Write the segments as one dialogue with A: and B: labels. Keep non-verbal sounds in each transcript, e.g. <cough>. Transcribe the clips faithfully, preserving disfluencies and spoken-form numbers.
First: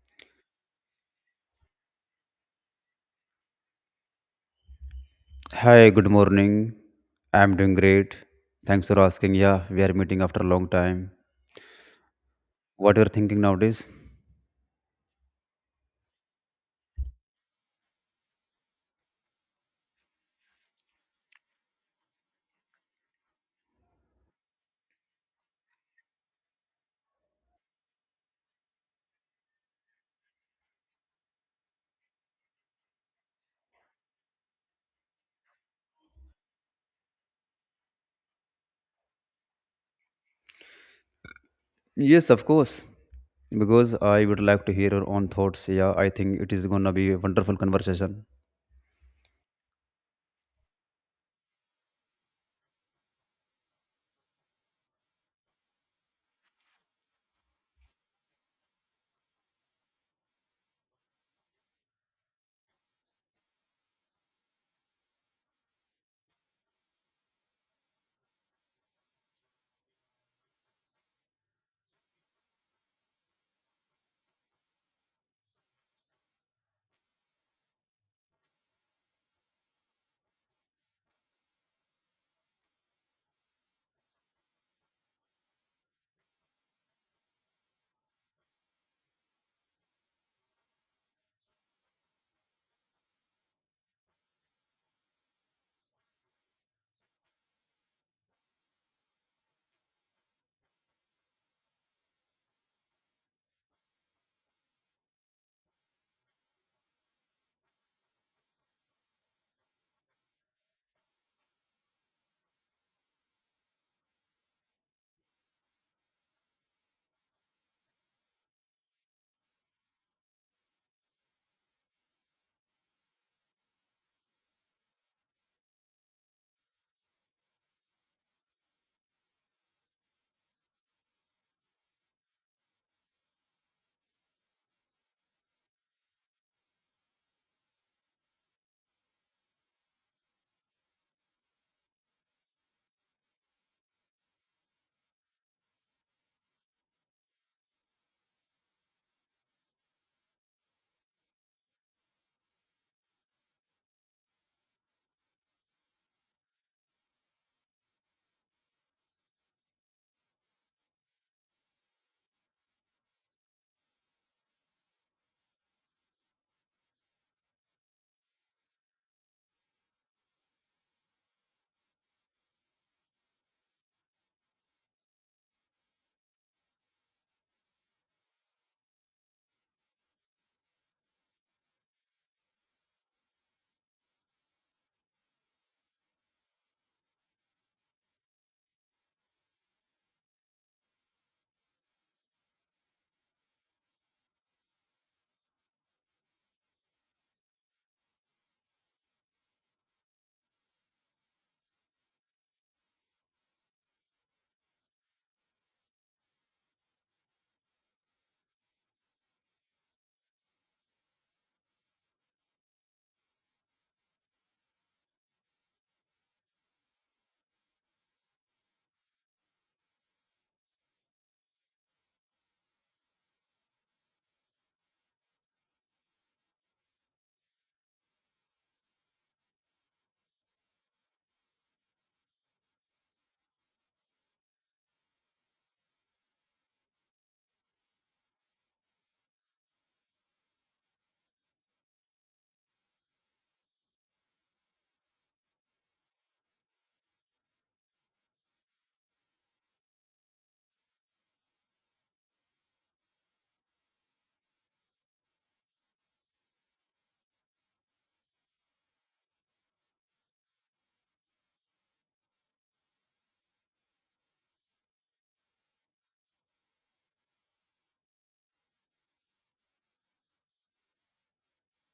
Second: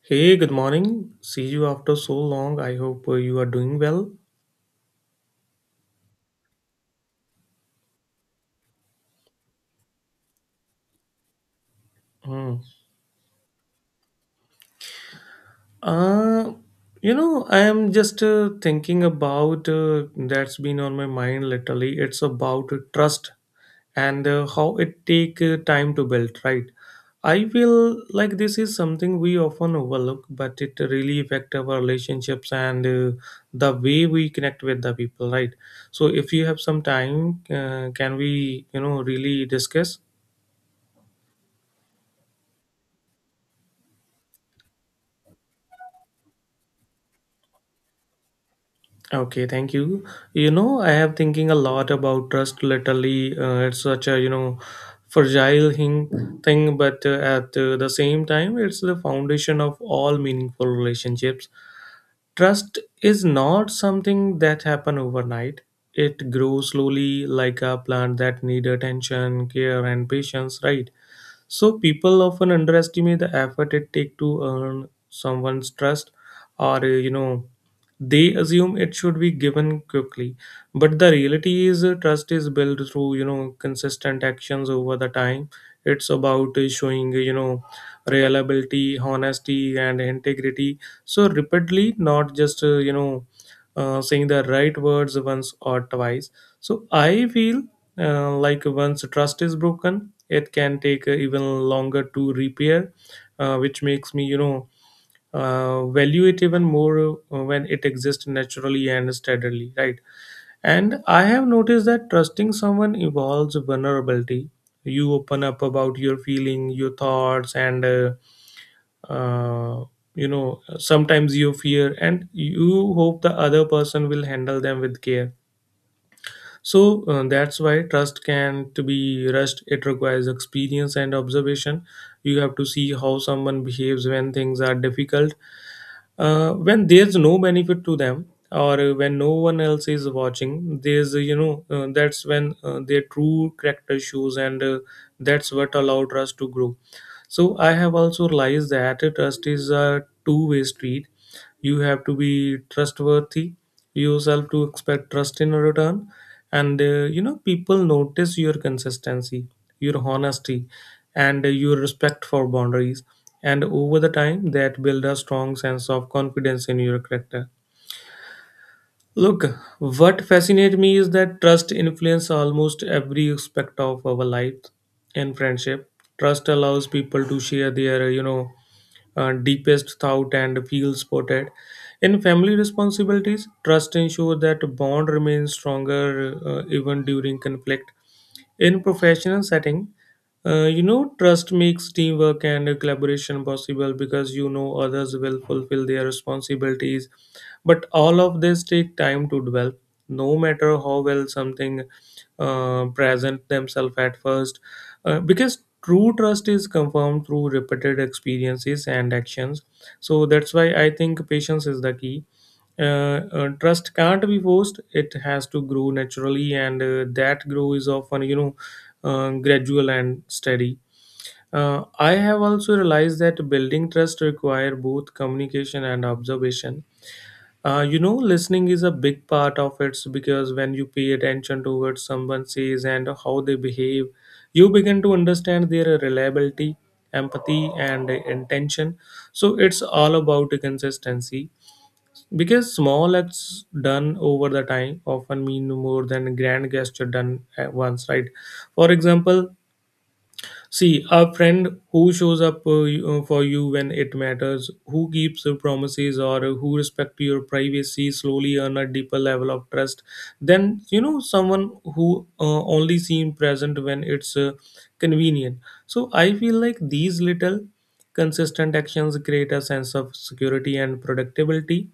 A: Hey, good morning. See you after so long. I hope uh, you are doing well.
B: Hi, good morning. I'm doing great. Thanks for asking. Yeah, we are meeting after a long time.
A: Hmm.
B: What you're thinking nowadays?
A: Uh, you know, I am just uh, thinking about uh, that's been on my mind literally. It's about uh, trust and uh, how it take uh, time to build, right? I feel like this is something we often overlook, but it really affect our relationships and uh, the way we connect with the people, right? So, if you have some time, uh, can we, you know, really discuss?
B: Yes, of course. Because I would like to hear your own thoughts. Yeah, I think it is gonna be a wonderful conversation.
A: Okay, thank you. You know, I have thinking a lot about trust lately. Uh, it's such a you know fragile thing, thing, but uh, at uh, the same time, it's the foundation of all meaningful relationships. Trust is not something that happen overnight. It grows slowly, like a plant that need attention, care, and patience. Right, so people often underestimate the effort it takes to earn someone's trust, or uh, you know, they assume it should be given quickly. But the reality is, uh, trust is built through you know consistent actions over the time. It's about uh, showing uh, you know reliability, honesty, and integrity. So repeatedly, not just uh, you know uh, saying the right words once or twice. So I feel uh, like once trust is broken, it can take uh, even longer to repair, uh, which makes me you know uh, value it even more uh, when it exists naturally and steadily. Right, and I have noticed that trusting someone involves vulnerability. You open up about your feeling, your thoughts, and uh, uh, you know sometimes you fear and you hope the other person will handle them with care. So uh, that's why trust can to be rushed. It requires experience and observation. You have to see how someone behaves when things are difficult, uh, when there's no benefit to them, or uh, when no one else is watching. There's uh, you know uh, That's when uh, their true character shows, and uh, that's what allows trust to grow. So I have also realized that trust is a two-way street. You have to be trustworthy yourself to expect trust in return, and uh, you know people notice your consistency, your honesty, and uh, your respect for boundaries. And over the time, that build a strong sense of confidence in your character. Look, what fascinates me is that trust influences almost every aspect of our life in friendship. Trust allows people to share their, you know, uh, deepest thought and feel supported. In family responsibilities, trust ensures that bond remains stronger uh, even during conflict. In professional setting, uh, you know, trust makes teamwork and uh, collaboration possible because you know others will fulfill their responsibilities. But all of this take time to develop. No matter how well something uh, present themselves at first, uh, because true trust is confirmed through repeated experiences and actions. So that's why I think patience is the key. uh, uh, Trust can't be forced, it has to grow naturally, and uh, that grow is often you know uh, gradual and steady. uh, I have also realized that building trust require both communication and observation. Uh, you know listening is a big part of it, because when you pay attention to what someone says and how they behave, you begin to understand their reliability, empathy, and intention. So it's all about consistency, because small acts done over the time often mean more than grand gesture done at once, right? For example, see a friend who shows up uh, you- uh, for you when it matters, who keeps uh, promises, or who respects your privacy slowly earn a deeper level of trust. Then you know someone who uh, only seem present when it's uh, convenient. So I feel like these little consistent actions create a sense of security and predictability,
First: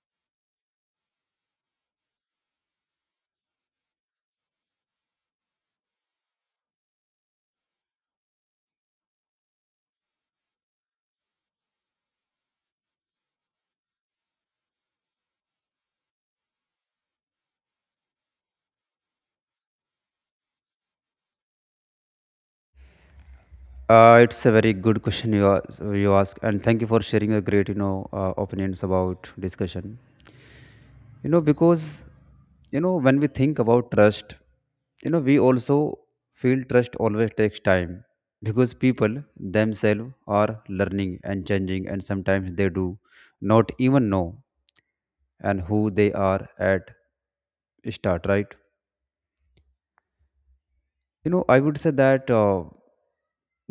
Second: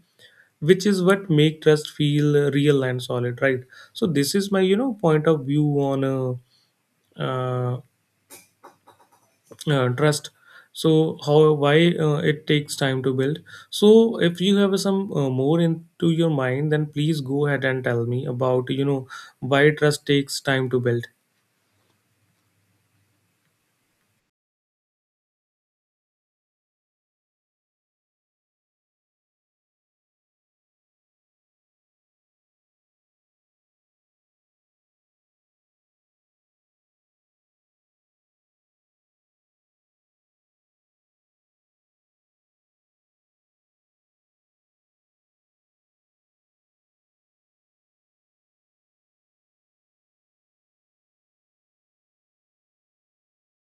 A: which is what make trust feel uh, real and solid. Right, so this is my you know point of view on uh, uh, uh, trust, so how, why uh, it takes time to build. So if you have some uh, more into your mind, then please go ahead and tell me about you know why trust takes time to build.
B: Uh, it's a very good question you ask, you ask, and thank you for sharing your great, you know, uh, opinions about discussion. You know, because you know when we think about trust, you know, we also feel trust always takes time, because people themselves are learning and changing, and sometimes they do not even know and who they are at start, right? You know, I would say that uh,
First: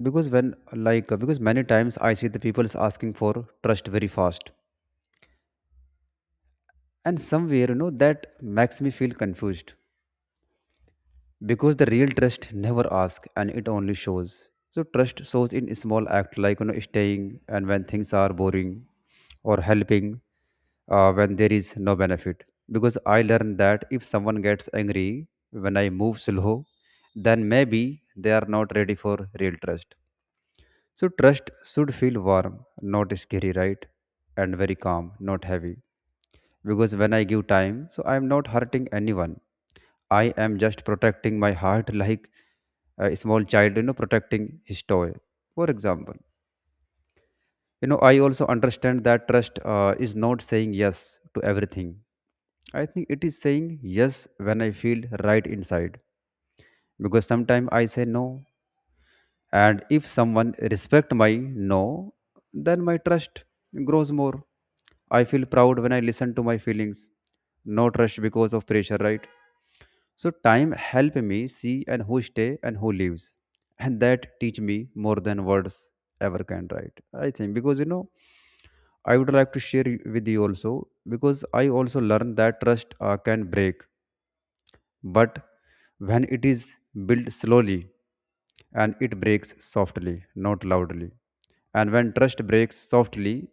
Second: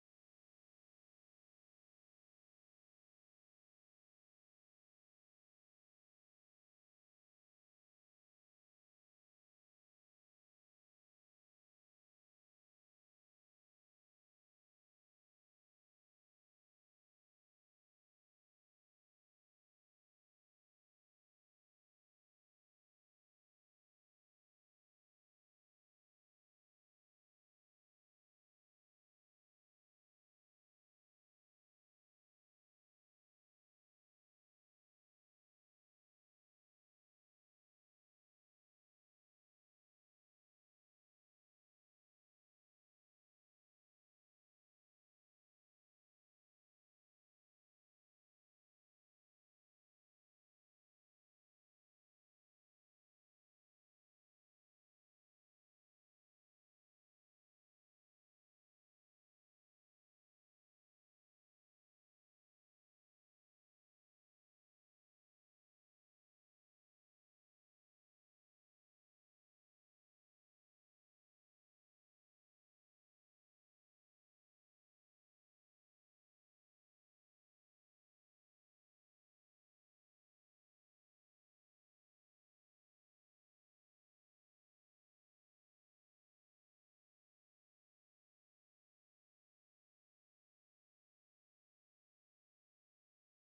B: because when like uh, because many times I see the people is asking for trust very fast, and somewhere, you know, that makes me feel confused, because the real trust never asks and it only shows. So trust shows in small act, like, you know, staying and when things are boring, or helping uh, when there is no benefit, because I learned that if someone gets angry when I move slow, then maybe they are not ready for real trust. So trust should feel warm, not scary, right? And very calm, not heavy, because when I give time, so I am not hurting anyone. I am just protecting my heart like a small child, you know, protecting his toy. For example, you know, I also understand that trust uh, is not saying yes to everything. I think it is saying yes when I feel right inside, because sometimes I say no, and if someone respect my no, then my trust grows more. I feel proud when I listen to my feelings. No trust because of pressure, right? So time help me see and who stay and who leaves. And that teach me more than words ever can write. I think, because you know, I would like to share y- with you also, because I also learned that trust uh, can break, but when it is built slowly, and it breaks softly, not loudly. And when trust breaks softly,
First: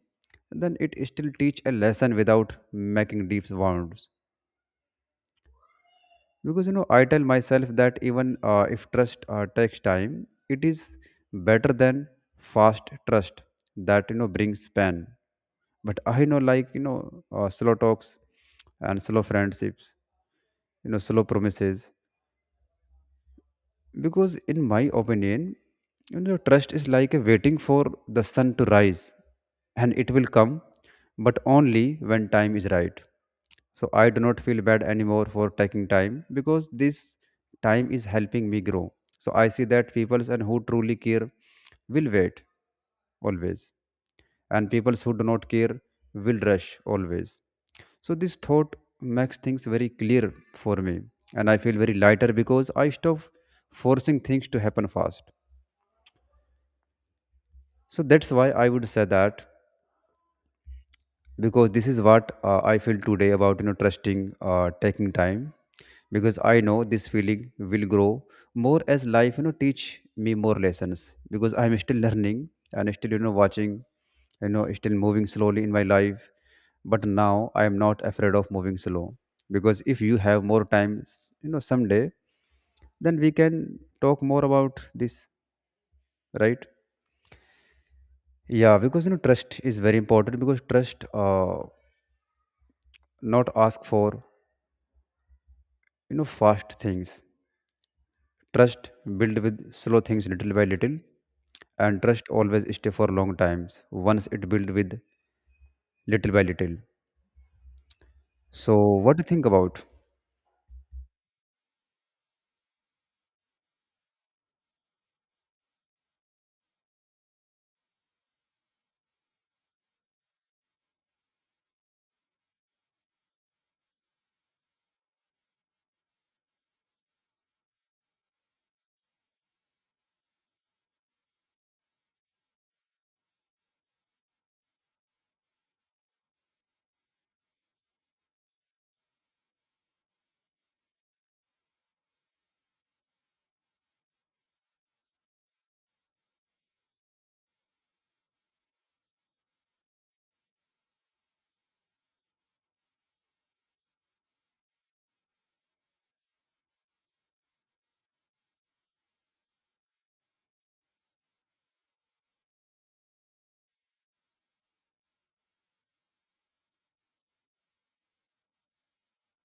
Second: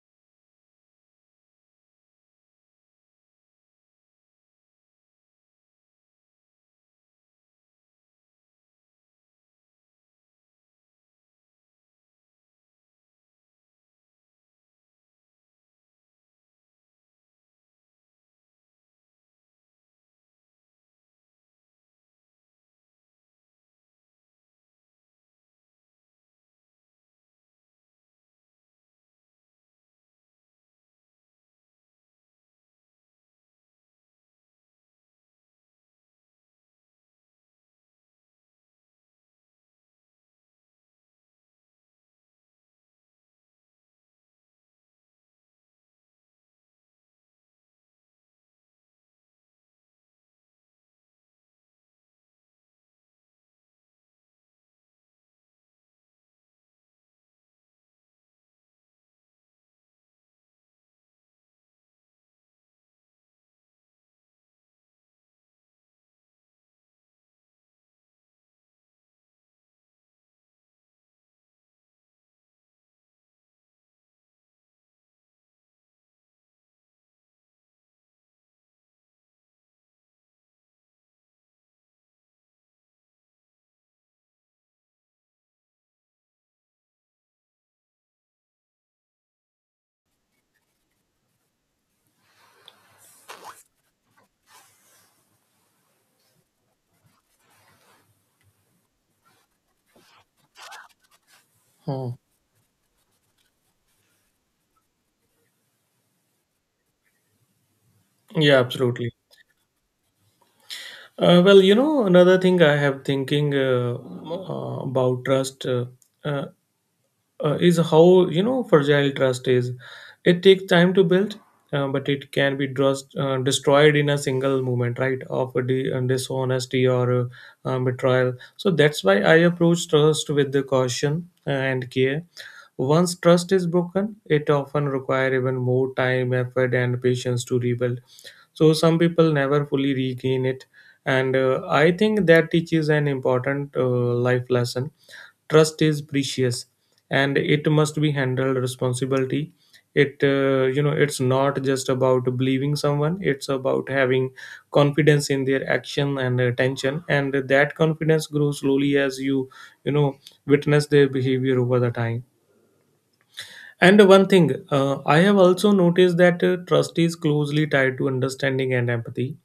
B: then it still teach a lesson without making deep wounds, because you know I tell myself that even uh, if trust uh, takes time, it is better than fast trust that, you know, brings pain. But I know, like, you know, uh, slow talks and slow friendships, you know, slow promises. Because in my opinion, you know, trust is like a waiting for the sun to rise, and it will come, but only when time is right. So I do not feel bad anymore for taking time, because this time is helping me grow. So I see that people and who truly care will wait always, and people who do not care will rush always. So this thought makes things very clear for me, and I feel very lighter because I stop forcing things to happen fast. So that's why I would say that, because this is what uh, I feel today about, you know, trusting uh, taking time, because I know this feeling will grow more as life, you know, teach me more lessons, because I'm still learning and still, you know, watching, you know, still moving slowly in my life. But now I am not afraid of moving slow, because if you have more time, s- you know, someday, then we can talk more about this, right? Yeah, because you know trust is very important, because trust uh, not ask for, you know, fast things. Trust build with slow things, little by little, and
A: Hmm.
B: trust always stay for long times once it build with little by little.
A: Yeah,
B: So
A: absolutely.
B: what do you think about?
A: Uh, well, you know, another thing I have thinking uh, uh, about trust uh, uh, uh, is how you know fragile trust is. It takes time to build, uh, but it can be trust, uh, destroyed in a single moment, right, of a de- uh, dishonesty or uh, um, betrayal. So that's why I approach trust with the caution and care. Once trust is broken, it often requires even more time, effort, and patience to rebuild. So some people never fully regain it, and uh, I think that teaches an important uh, life lesson. Trust is precious, and it must be handled responsibility. It uh, you know it's not just about believing someone, it's about having confidence in their action and attention, and that confidence grows slowly as you you know witness their behavior over the time. And one thing, uh, I have also noticed that uh, trust is closely tied to understanding and empathy.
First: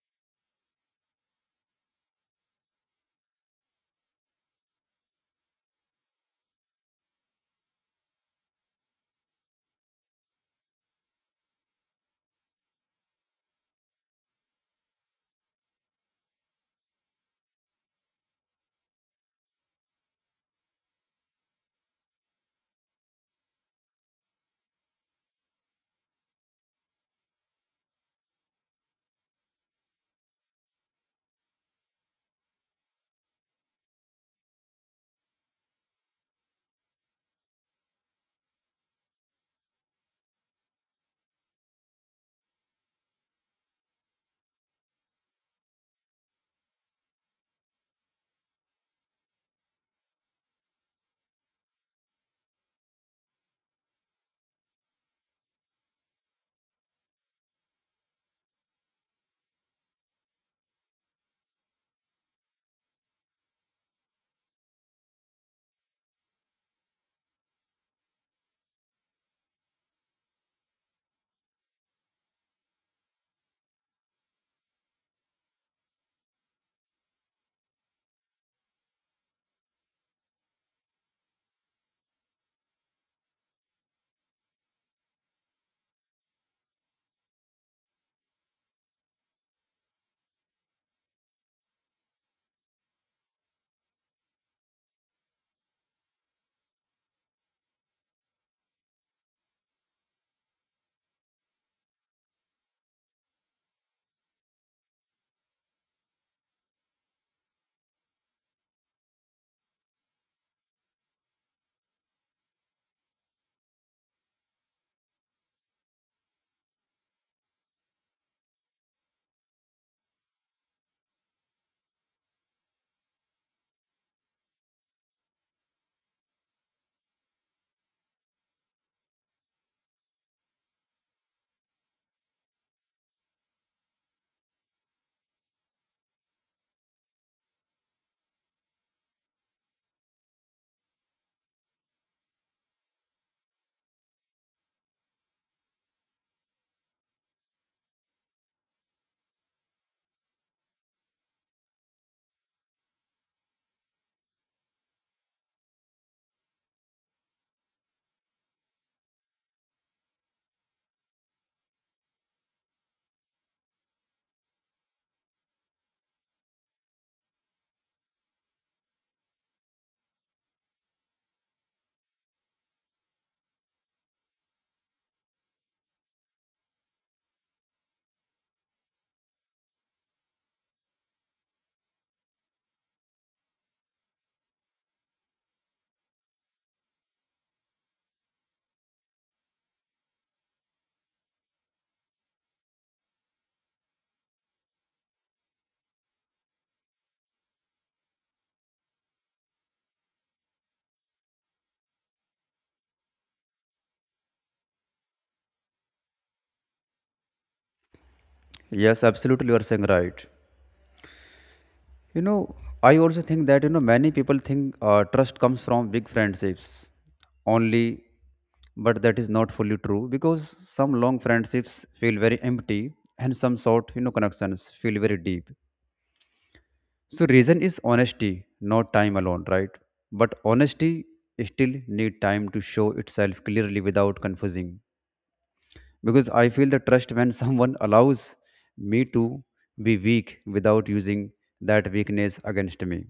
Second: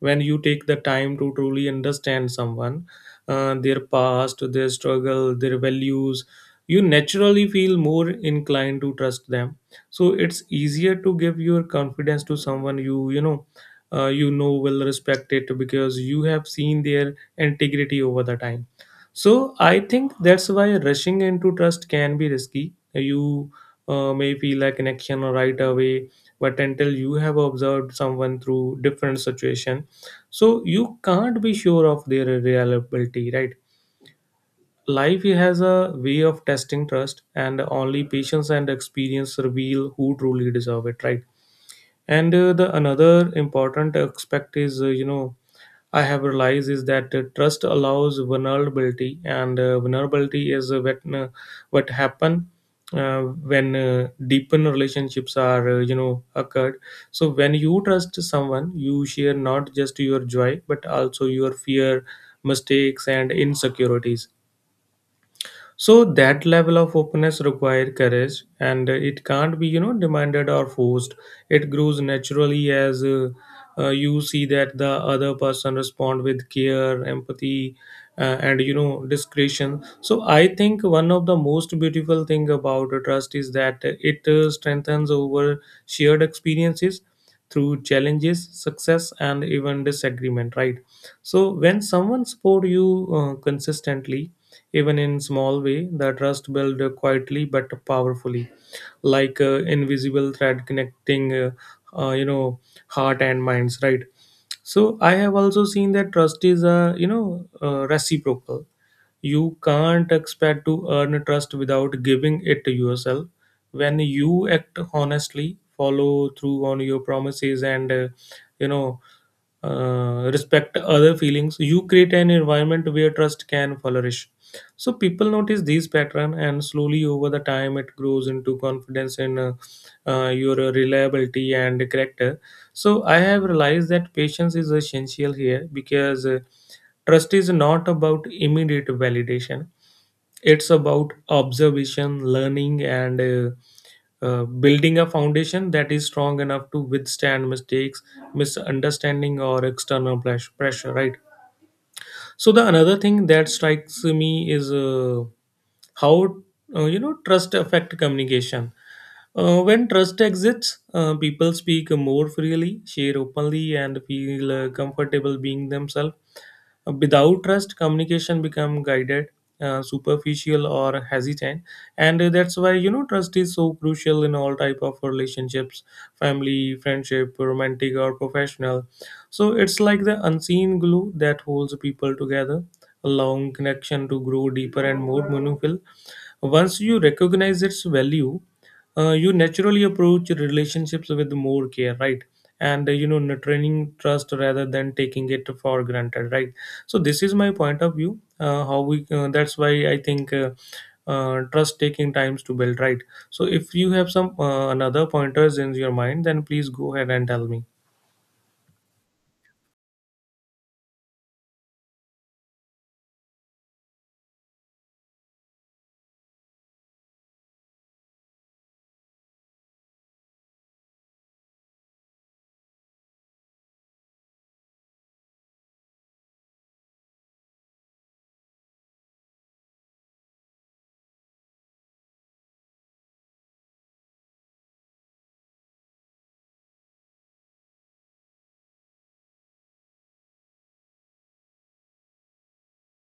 A: When you take the time to truly understand someone, uh, their past, their struggle, their values, you naturally feel more inclined to trust them. So it's easier to give your confidence to someone you you know uh, you know will respect it because you have seen their integrity over the time. So I think that's why rushing into trust can be risky. You uh, may feel a connection right away, but until you have observed someone through different situation, so you can't be sure of their reliability. Right, life has a way of testing trust, and only patience and experience reveal who truly deserve it. Right, and uh, the another important aspect is uh, you know I have realized is that uh, trust allows vulnerability, and uh, vulnerability is uh, what uh, what happen uh, when uh, deepened relationships are uh, you know occurred. So when you trust someone, you share not just your joy but also your fear, mistakes, and insecurities. So that level of openness required courage, and it can't be you know demanded or forced. It grows naturally as uh, uh, you see that the other person respond with care, empathy, uh, and you know discretion. So I think one of the most beautiful thing about trust is that it uh, strengthens over shared experiences, through challenges, success, and even disagreement. Right, so when someone support you uh, consistently, even in small way, the trust built quietly but powerfully, like uh, invisible thread connecting, uh, uh, you know, heart and minds. Right. So I have also seen that trust is a you know uh, reciprocal. You can't expect to earn trust without giving it to yourself. When you act honestly, follow through on your promises, and uh, you know uh, respect other feelings, you create an environment where trust can flourish. So people notice these pattern, and slowly over the time it grows into confidence in uh, uh, your uh, reliability and character. So I have realized that patience is essential here, because uh, trust is not about immediate validation. It's about observation, learning, and uh, uh, building a foundation that is strong enough to withstand mistakes, misunderstanding, or external pres- pressure. Right? So the another thing that strikes me is uh, how uh, you know trust affect communication. Uh, when trust exists, uh, people speak more freely, share openly, and feel uh, comfortable being themselves. Without trust, communication become guided, uh, superficial, or hesitant. And that's why you know trust is so crucial in all type of relationships: family, friendship, romantic, or professional. So it's like the unseen glue that holds people together, allowing connection to grow deeper and more meaningful. Once you recognize its value, uh, you naturally approach relationships with more care, right? And uh, you know, nurturing trust rather than taking it for granted, right? So this is my point of view. Uh, how we uh, that's why I think uh, uh, trust taking times to build, right? So if you have some uh, another pointers in your mind, then please go ahead and tell me.
B: Yes, absolutely, you are saying right. You know, I also think that, you know, many people think uh, trust comes from big friendships only, but that is not fully true, because some long friendships feel very empty, and some short, you know, connections feel very deep. So reason is honesty, not time alone, right? But honesty still need time to show itself clearly without confusing. Because I feel the trust when <laughs> someone allows me to be weak without using that weakness against me.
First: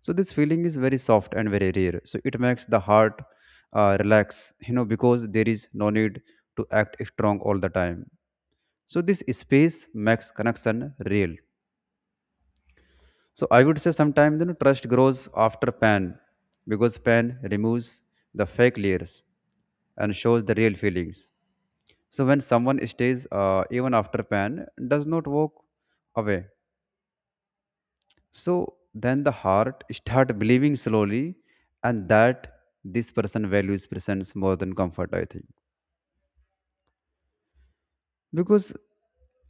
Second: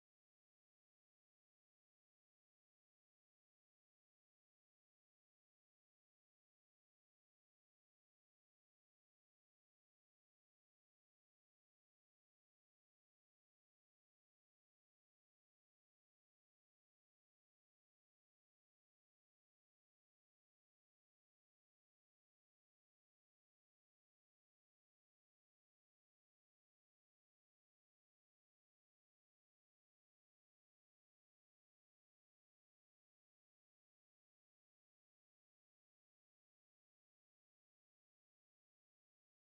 B: So this feeling is very soft and very rare. So it makes the heart uh, relax, you know, because there is no need to act strong all the time. So this space makes connection real. So I would say sometimes, you know, trust grows after pain, because pain removes the fake layers and shows the real feelings. So when someone stays uh, even after pain does not walk away. So then the heart start believing slowly, and that this person values presence more than comfort, I think, because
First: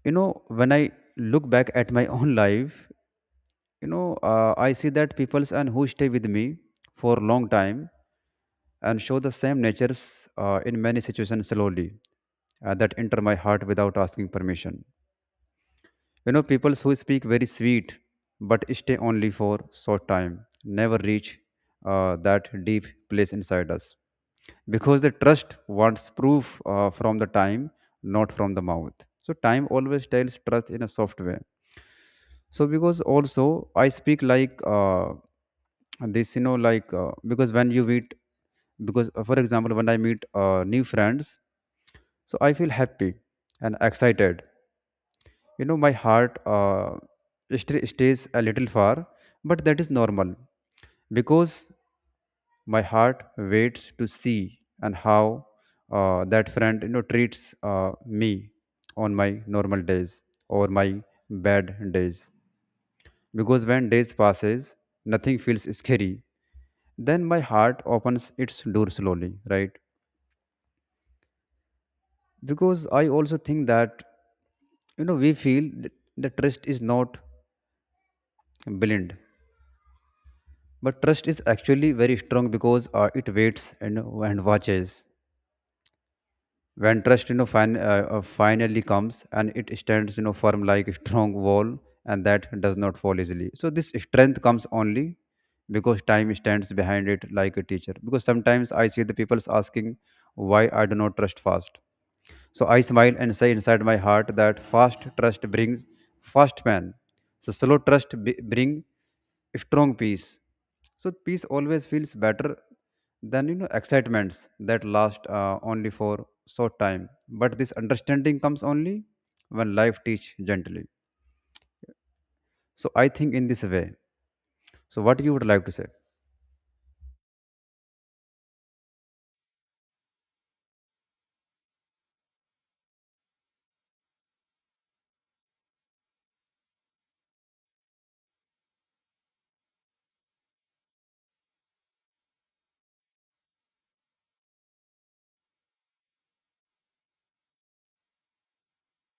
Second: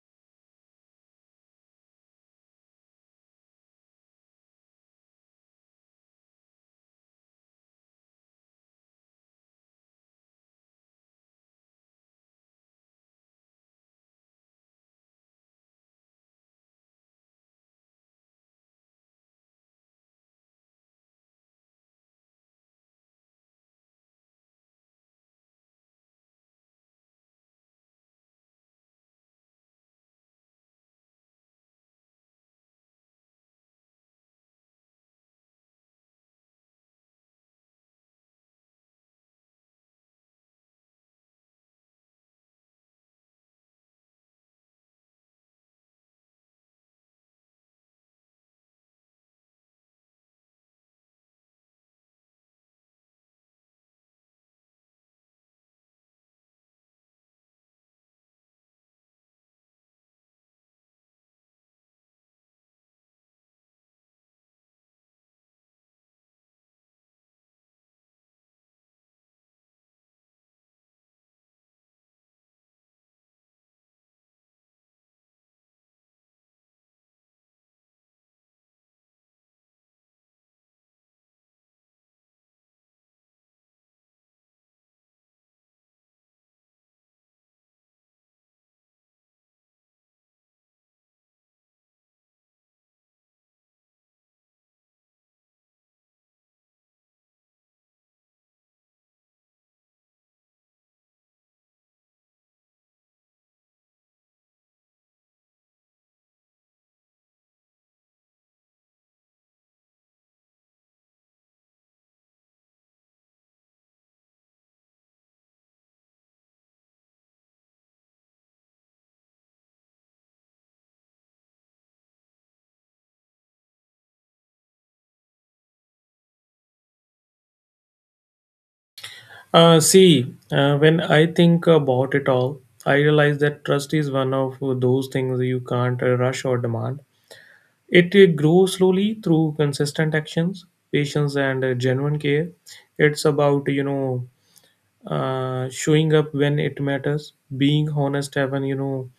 B: you know when I look back at my <laughs> own life, you know, uh, I see that peoples and who stay with me for long time and show the same natures uh, in many situations slowly, uh, that enter my heart without asking permission. You know, peoples who speak very sweet but stay only for short time never reach uh, that deep place inside us, because the trust wants proof uh, from the time, not from the mouth. So time always tells trust in a soft way. So because also I speak like uh, this you know like uh, because when you meet because uh, for example, when I meet uh, new friends, so I feel happy and excited. You know, my heart uh, st- stays a little far, but that is normal, because my heart waits to see and how uh, that friend, you know, treats uh, me on my normal days or my bad days. Because when days passes, nothing feels scary, then my heart opens its door slowly, right? Because I also think that, you know, we feel that the trust is not blind, but trust is actually very strong, because uh, it waits and, and watches. When trust, you know, fin- uh, uh, finally comes, and it stands, you know, firm like a strong wall, and that does not fall easily. So this strength comes only because time stands behind it like a teacher. Because sometimes I see the people's asking why I do not trust fast, so I smile and say inside my heart that fast trust brings fast man. So slow trust b- bring strong peace. So peace always feels better than, you know, excitements that last uh, only for short time. But this understanding comes only when life teach gently. So I think in this way. So what you would like to say?
A: Uh, see, uh, when I think about it all, I realize that trust is one of those things you can't uh, rush or demand. It uh, grows slowly through consistent actions, patience, and uh, genuine care. It's about you know uh, showing up when it matters, being honest, even you know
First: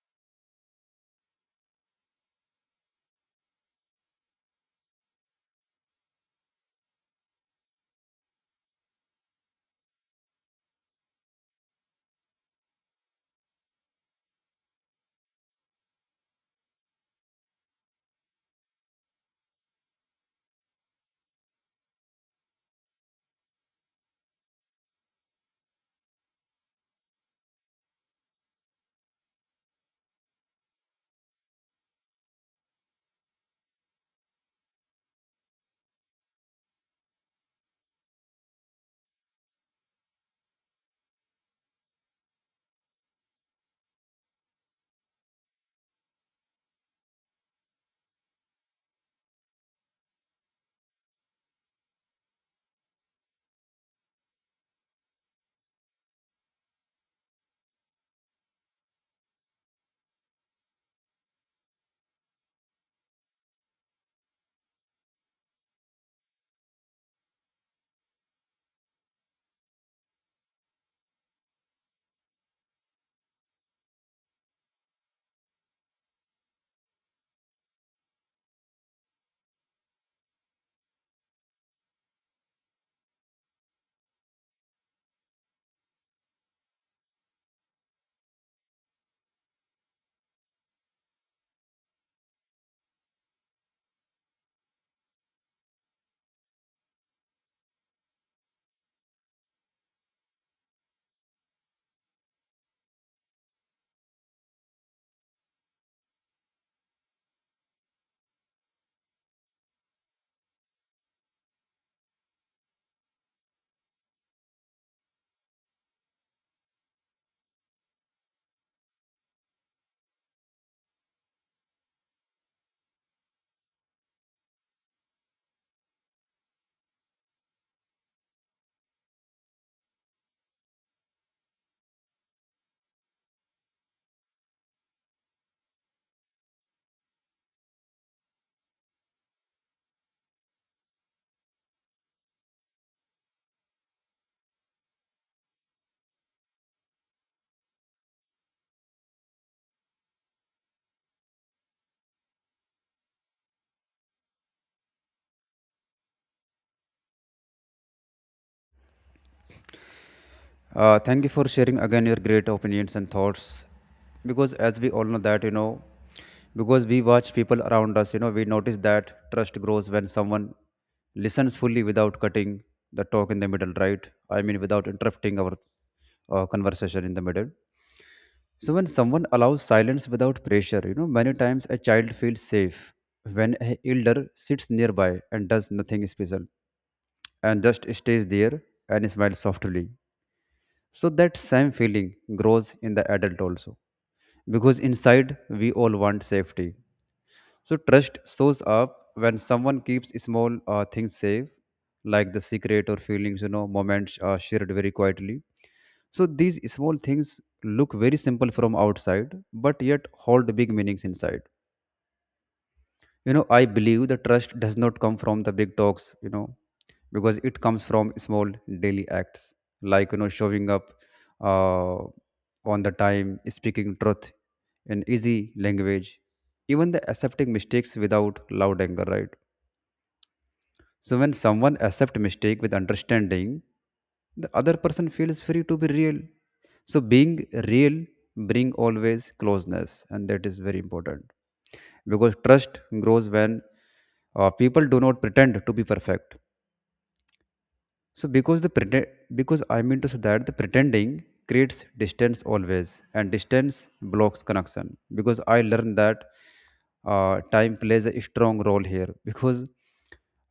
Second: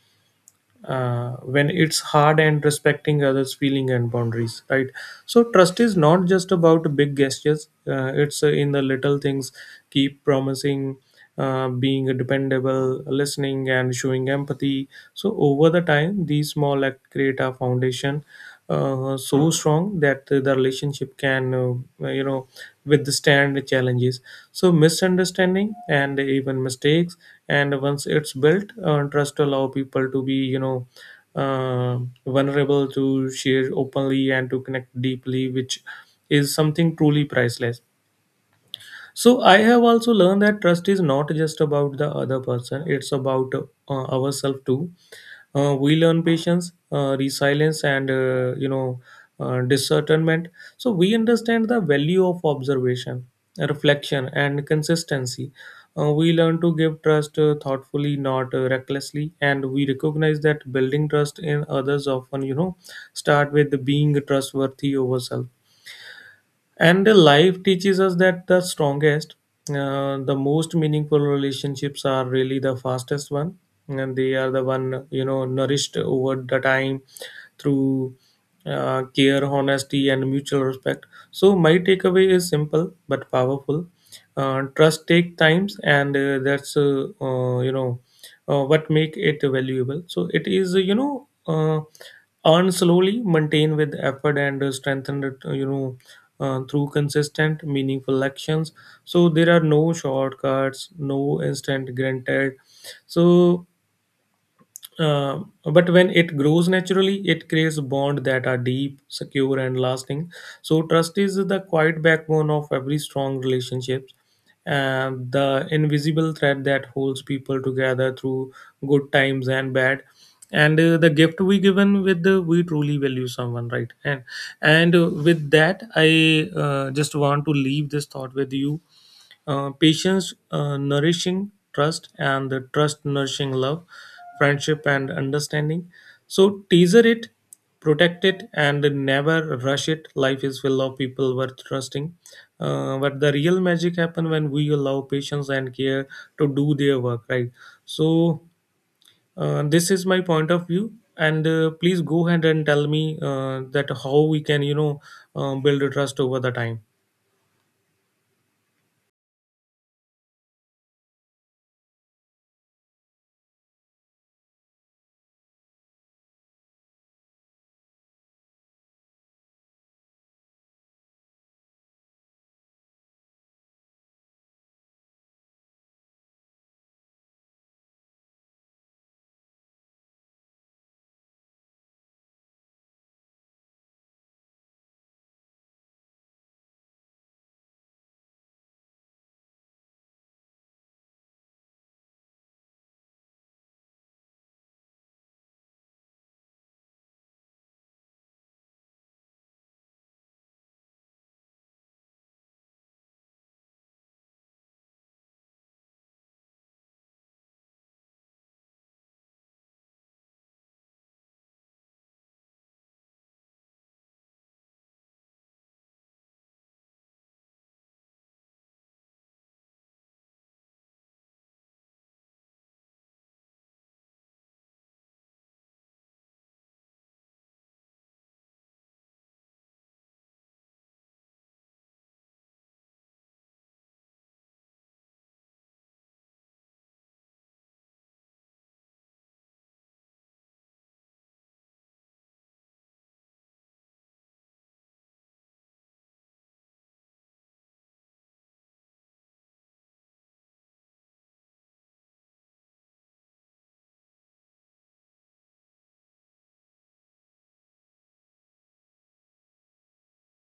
A: uh, when it's hard, and respecting others feeling and boundaries, right? So trust is not just about big gestures. Uh, it's uh, in the little things, keep promising, uh, being dependable, listening and showing empathy. So over the time these small acts create a foundation uh, so strong that the relationship can, uh, you know withstand the challenges, so misunderstanding and even mistakes. And once it's built, uh, trust allow people to be, you know uh, vulnerable, to share openly and to connect deeply, which is something truly priceless. So I have also learned that trust is not just about the other person; it's about uh, ourselves too. Uh, we learn patience, uh, resilience, and uh, you know uh, discernment. So we understand the value of observation, reflection, and consistency. Uh, we learn to give trust uh, thoughtfully, not uh, recklessly, and we recognize that building trust in others often, you know, start with being trustworthy over self. And the life teaches us that the strongest, uh, the most meaningful relationships are really the fastest one, and they are the one you know nourished over the time through uh, care, honesty, and mutual respect. So my takeaway is simple but powerful. Uh, trust take times, and uh, that's uh, uh, you know uh, what make it valuable. So it is uh, you know uh, earn slowly, maintain with effort, and uh, strengthen it. uh, You know uh, through consistent, meaningful actions. So there are no shortcuts, no instant granted. So uh, but when it grows naturally, it creates bonds that are deep, secure, and lasting. So trust is the quiet backbone of every strong relationship, and the invisible thread that holds people together through good times and bad. And uh, the gift we given with the, we truly value someone, right? And and uh, with that, I uh, just want to leave this thought with you, uh, patience uh, nourishing trust, and the trust nourishing love, friendship and understanding. So teaser it, protect it, and never rush it. Life is full of people worth trusting, uh, but the real magic happen when we allow patience and care to do their work, right? So uh, this is my point of view, and uh, please go ahead and tell me uh, that how we can, you know uh, build trust over the time.
B: Uh, thank you for sharing again your great opinions and thoughts. Because as we all know that, you know, because we watch people around us, you know, we notice that trust grows when someone listens fully without cutting the talk in the middle, right? I mean, without interrupting our uh, conversation in the middle. So when someone allows silence without pressure, you know, many times a child feels safe when an elder sits nearby and does nothing special and just stays there and smiles softly, so that same feeling grows in the adult also. Because inside we all want safety. So trust shows up when someone keeps small uh, things safe, like the secret or feelings, you know, moments are shared very quietly. So these small things look very simple from outside, but yet hold big meanings inside. You know, I believe the trust does not come from the big talks, you know, because it comes from small daily acts, like, you know, showing up uh, on the time, speaking truth in easy language, even the accepting mistakes without loud anger, right? So when someone accepts mistake with understanding, the other person feels free to be real. So being real bring always closeness, and that is very important, because trust grows when uh, people do not pretend to be perfect. So because the pretend, because I mean to say that the pretending creates distance always, and distance blocks connection. Because I learned that uh, time plays a strong role here. Because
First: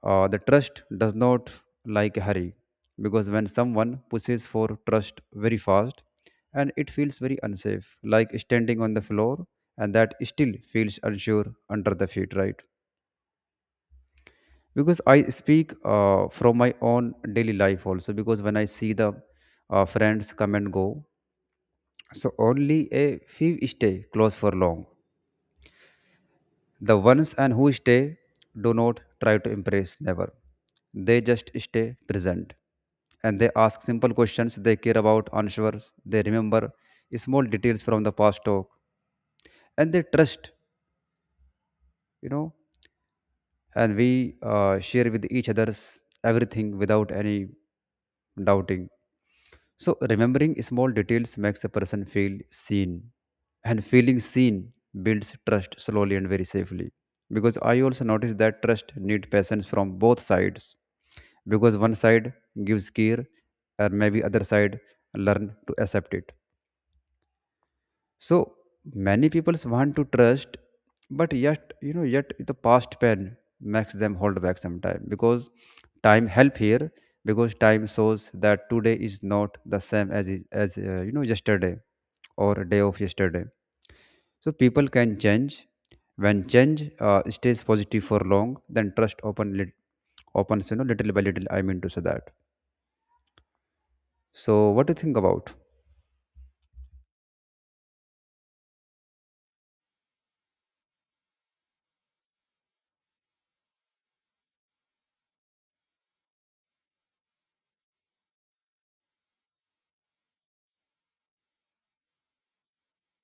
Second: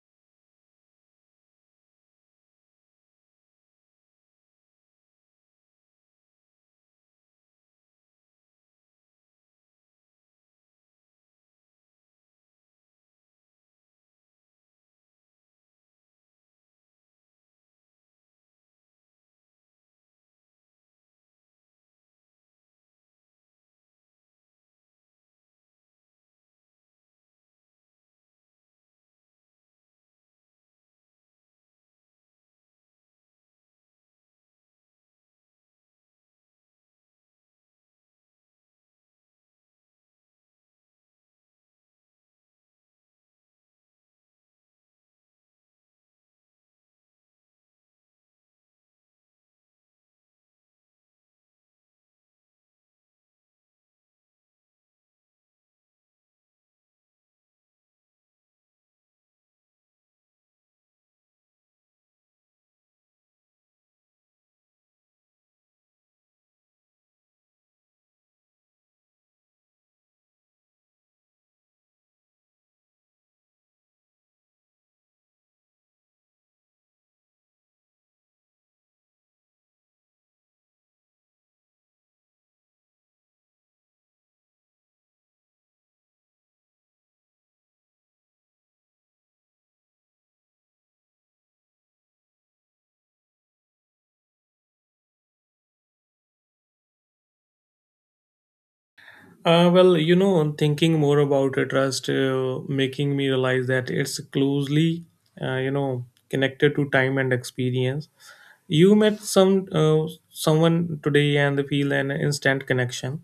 B: uh, the trust does not like a hurry. Because when someone pushes for trust very fast, and it feels very unsafe, like standing on the floor, and that still feels unsure under the feet, right? Because I speak uh, from my own daily life also, because when I see the uh, friends come and go, so only a few stay close for long. The ones and who stay do not try to impress never. They just stay present, and they ask simple questions, they care about answers, they remember small details from the past talk, and they trust, you know, and we uh, share with each others everything without any doubting. So, remembering small details makes a person feel seen, and feeling seen builds trust slowly and very safely. Because I also noticed that trust need patience from both sides, because one side gives care, and maybe other side learn to accept it. So many people want to trust, but yet you know yet the past pain makes them hold back sometime because time help here because time shows that today is not the same as it- as uh, you know yesterday or a day of yesterday. So people can change. When change uh, stays positive for long, then trust open lit- opens you know little by little. I mean to say that. So what do you think about?
A: Uh, well, you know, thinking more about it, trust uh, making me realize that it's closely, uh, you know, connected to time and experience. You met some uh, someone today and feel an instant connection,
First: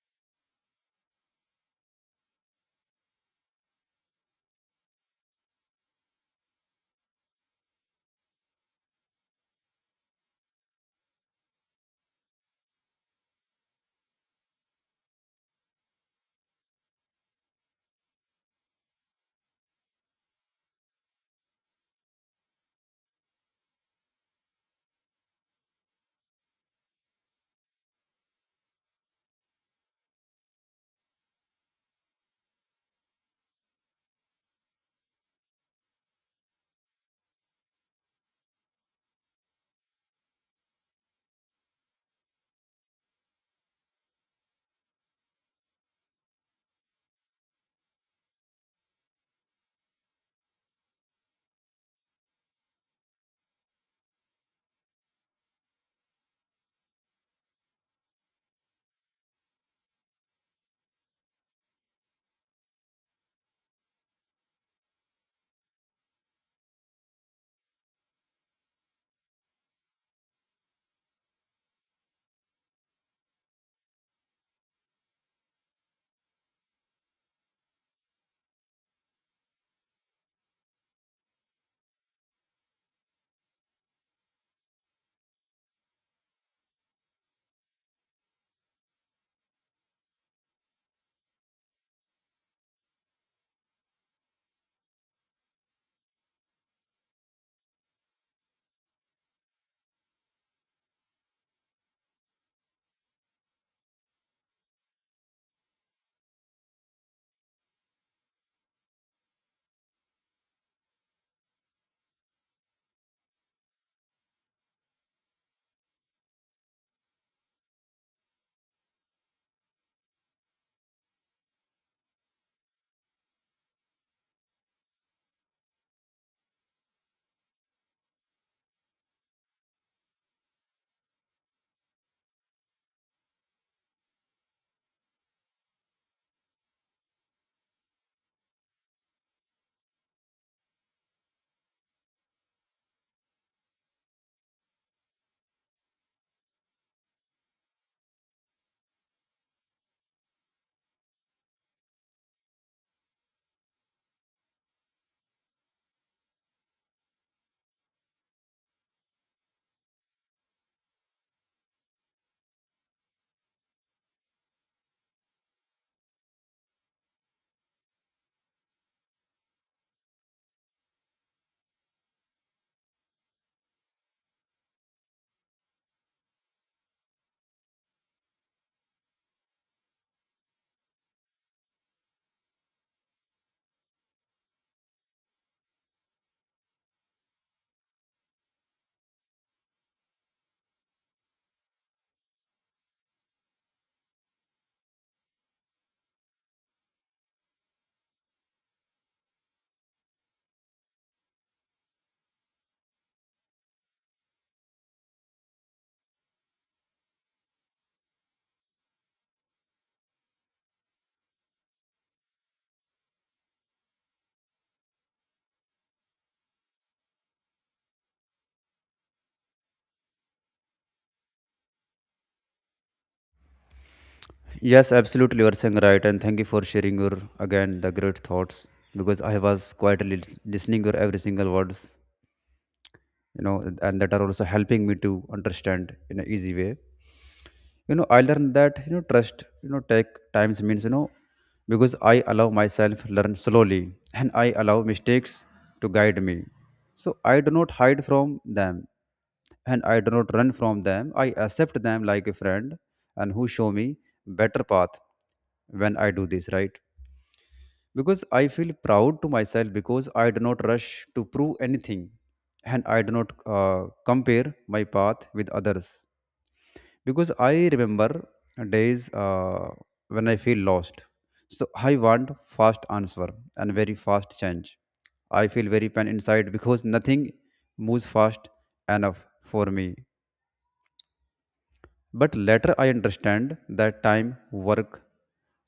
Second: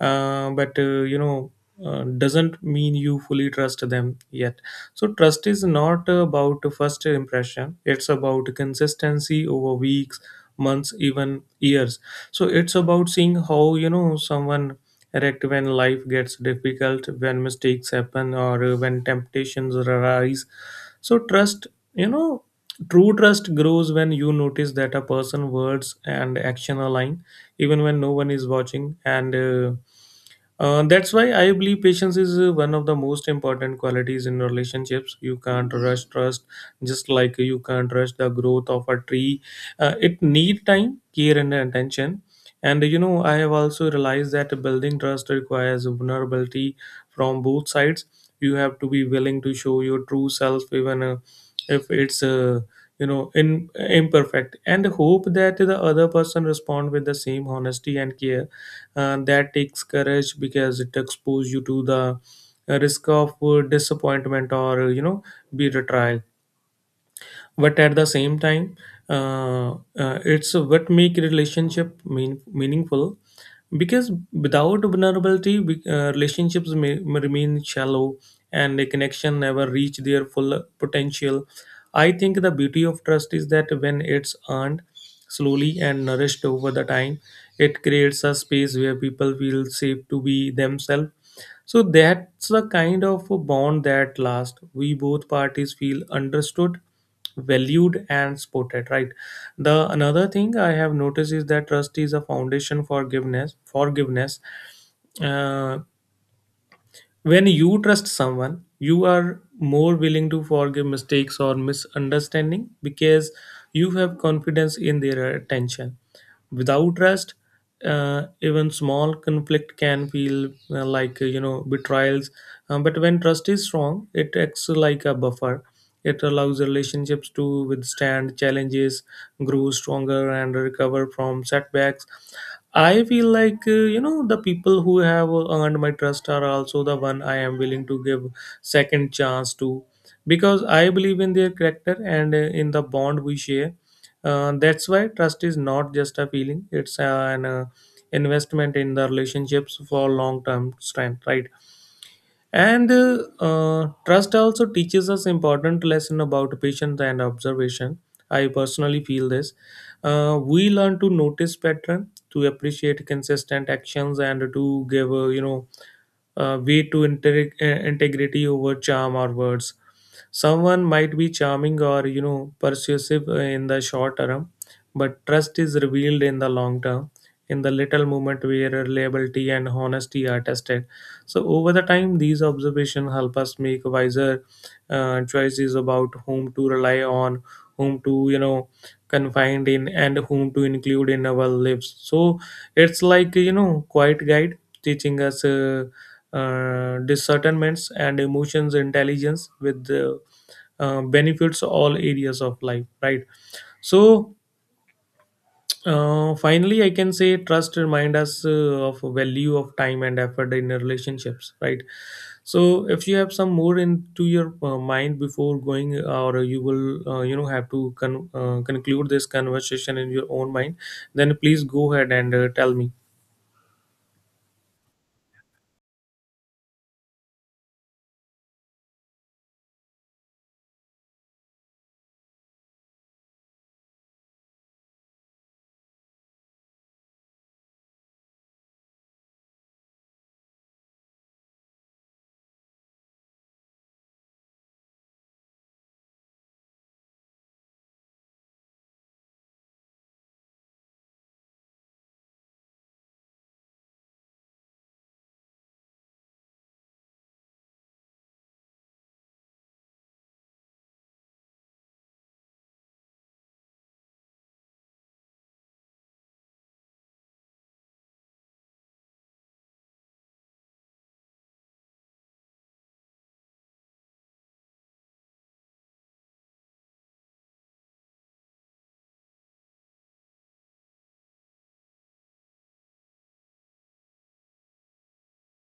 A: uh, but uh, you know uh, doesn't mean you fully trust them yet. So trust is not about first impression, it's about consistency over weeks, months, even years. So it's about seeing how you know someone react when life gets difficult, when mistakes happen, or uh, when temptations arise. So trust you know True trust grows when you notice that a person's words and action align, even when no one is watching. And uh, uh, that's why I believe patience is uh, one of the most important qualities in relationships. You can't rush trust, just like you can't rush the growth of a tree. Uh, it need time, care, and attention. And you know, I have also realized that building trust requires vulnerability from both sides. You have to be willing to show your true self, even uh, if it's uh, you know in imperfect, and hope that the other person respond with the same honesty and care. Uh, that takes courage because it exposes you to the risk of uh, disappointment or, uh, you know be retrial. But at the same time, uh, uh, it's what make relationship mean, meaningful, because without vulnerability we- uh, relationships may, may remain shallow, and a connection never reach their full potential. I think the beauty of trust is that when it's earned slowly and nourished over the time, it creates a space where people feel safe to be themselves. So that's the kind of a bond that lasts. We both parties feel understood, valued, and supported. Right. The another thing I have noticed is that trust is a foundation for forgiveness. Forgiveness. Uh, when you trust someone, you are more willing to forgive mistakes or misunderstanding, because you have confidence in their attention. Without rest, uh, even small conflict can feel uh, like uh, you know betrayals. Um, but when trust is strong, it acts like a buffer. It allows relationships to withstand challenges, grow stronger, and recover from setbacks. I feel like uh, you know the people who have earned my trust are also the one I am willing to give second chance to, because I believe in their character and uh, in the bond we share. Uh, that's why trust is not just a feeling; it's uh, an uh, investment in the relationships for long-term strength, right? And uh, uh, trust also teaches us important lesson about patience and observation. I personally feel this. Uh, we learn to notice pattern, to appreciate consistent actions, and to give uh, you know uh, way to integ- uh, integrity over charm or words. Someone might be charming or you know persuasive uh, in the short term, but trust is revealed in the long term, in the little moment where reliability and honesty are tested. So over the time, these observations help us make wiser uh, choices about whom to rely on, whom to you know confine in, and whom to include in our lives. So it's like you know quiet guide teaching us uh, uh, discernments and emotions intelligence with the uh, benefits all areas of life. Right. So uh, finally, I can say trust remind us uh, of value of time and effort in relationships. Right. So if you have some more into your uh, mind before going, or you will uh, you know have to con- uh, conclude this conversation in your own mind, then please go ahead and uh, tell me.
B: Yes, absolutely. You are saying right. And thank you for sharing your again the great thoughts because I was quietly lis- listening your every single words, you know, and that are also helping me to understand in an easy way. You know I learned that you know trust you know take times means you know because I allow myself learn slowly, and I allow mistakes to guide me. So I do not hide from them, and I do not run from them. I accept them like a friend and who show me better path. When I do this right, because I feel proud to myself because I do not rush to prove anything, and I do not uh, compare my path with others, because I remember days uh, when I feel lost. So I want fast answer and very fast change. I feel very pain inside because nothing moves fast enough for me. But later I understand that time work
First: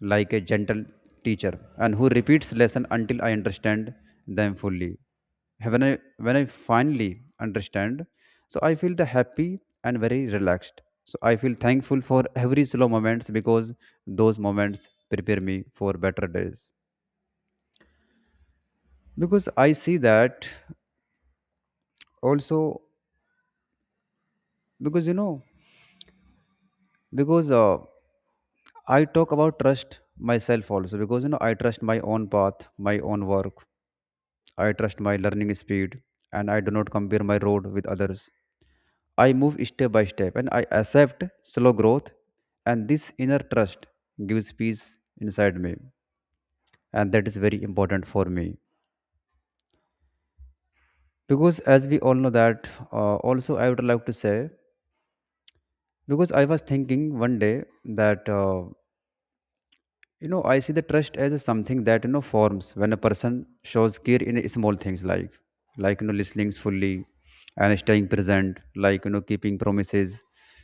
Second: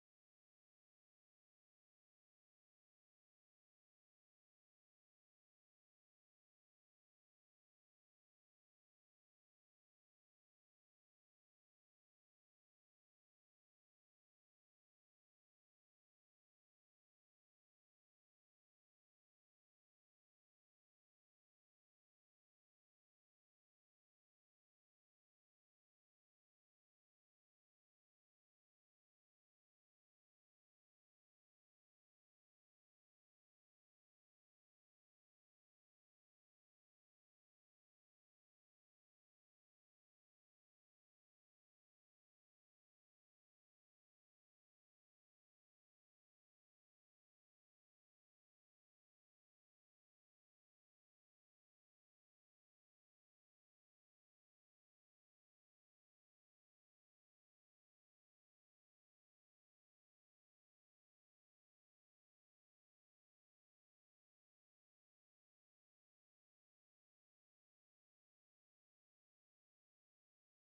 B: like a gentle teacher and who repeats lesson until I understand them fully. When I when I finally understand, so I feel the happy and very relaxed. So I feel thankful for every slow moments because those moments prepare me for better days. Because I see that also, because you know because uh, I talk about trust myself also because you know I trust my own path, my own work. I trust my learning speed, and I do not compare my road with others. I move step by step, and I accept slow growth. And this inner trust gives peace inside me, and that is very important for me because as we all know that. Uh, also, I would like to say because I was thinking one day that. Uh, You know, I see the trust as a something that you know forms when a person shows care in small things like, like you know, listening fully, and staying present, like you know, keeping promises,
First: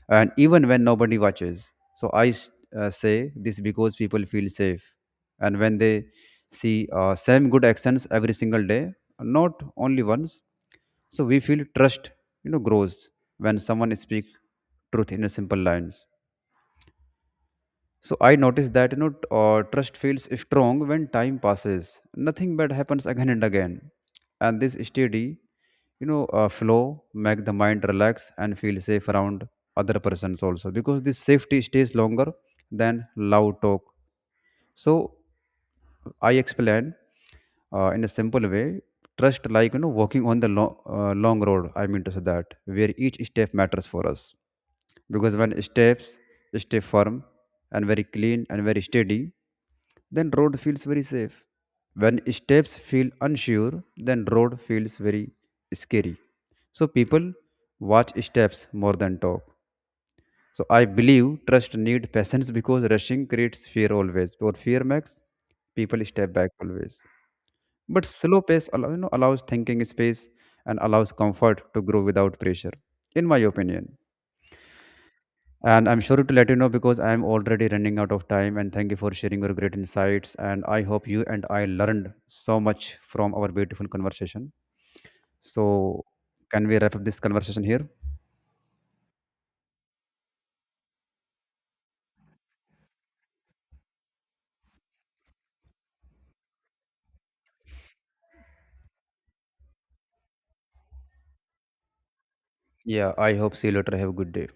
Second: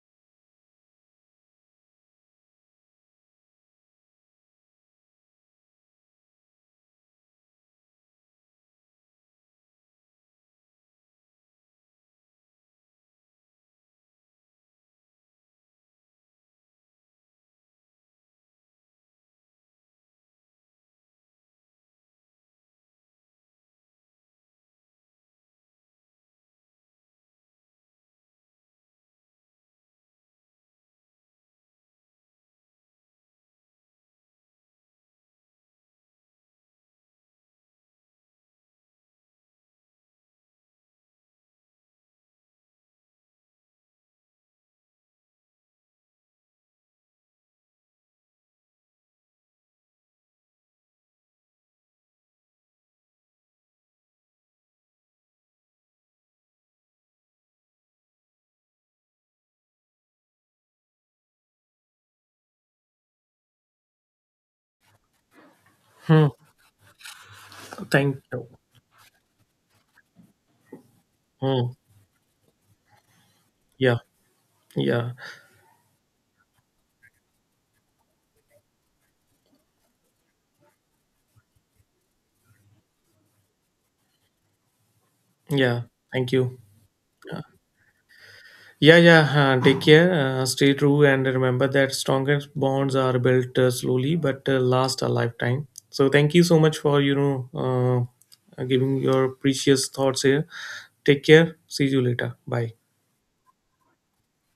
B: and even when nobody watches. So I s- uh, say this because people feel safe, and when they see uh, same good actions every single day, not only once, so we feel trust, you know, grows when someone speak truth in a simple lines. So I noticed that you know t- uh, trust feels strong when time passes. Nothing bad happens again and again, and this steady, you know, uh, flow make the mind relax and feel safe around other persons also, because this safety stays longer than loud talk. So I explain uh, in a simple way. Trust like you know walking on the lo- uh, long road. I mean to say that where each step matters for us, because when steps stay firm and very clean and very steady, then road feels very safe. When steps feel unsure, then road feels very scary. So people watch steps more than talk. So I believe trust need patience because rushing creates fear always, or fear makes people
A: Hmm.
B: step back always, but
A: Thank
B: slow
A: you.
B: pace allow, you know, allows thinking space and allows comfort
A: Hmm.
B: to grow without pressure, in my opinion.
A: Yeah, yeah,
B: And I'm sure to let you know because I'm already running out of time. And thank you for sharing your great insights. And I hope you and I learned so much from our beautiful conversation.
A: yeah.
B: So,
A: Thank you.
B: can we wrap up this conversation here?
A: Yeah, yeah, uh, take care. Uh, stay true, and remember that strongest bonds are built uh, slowly but uh, last a lifetime. So thank you so much for you know uh, giving your precious thoughts here. Take care. See you later. Bye.
B: Yeah, I hope. See you later. Have a good day.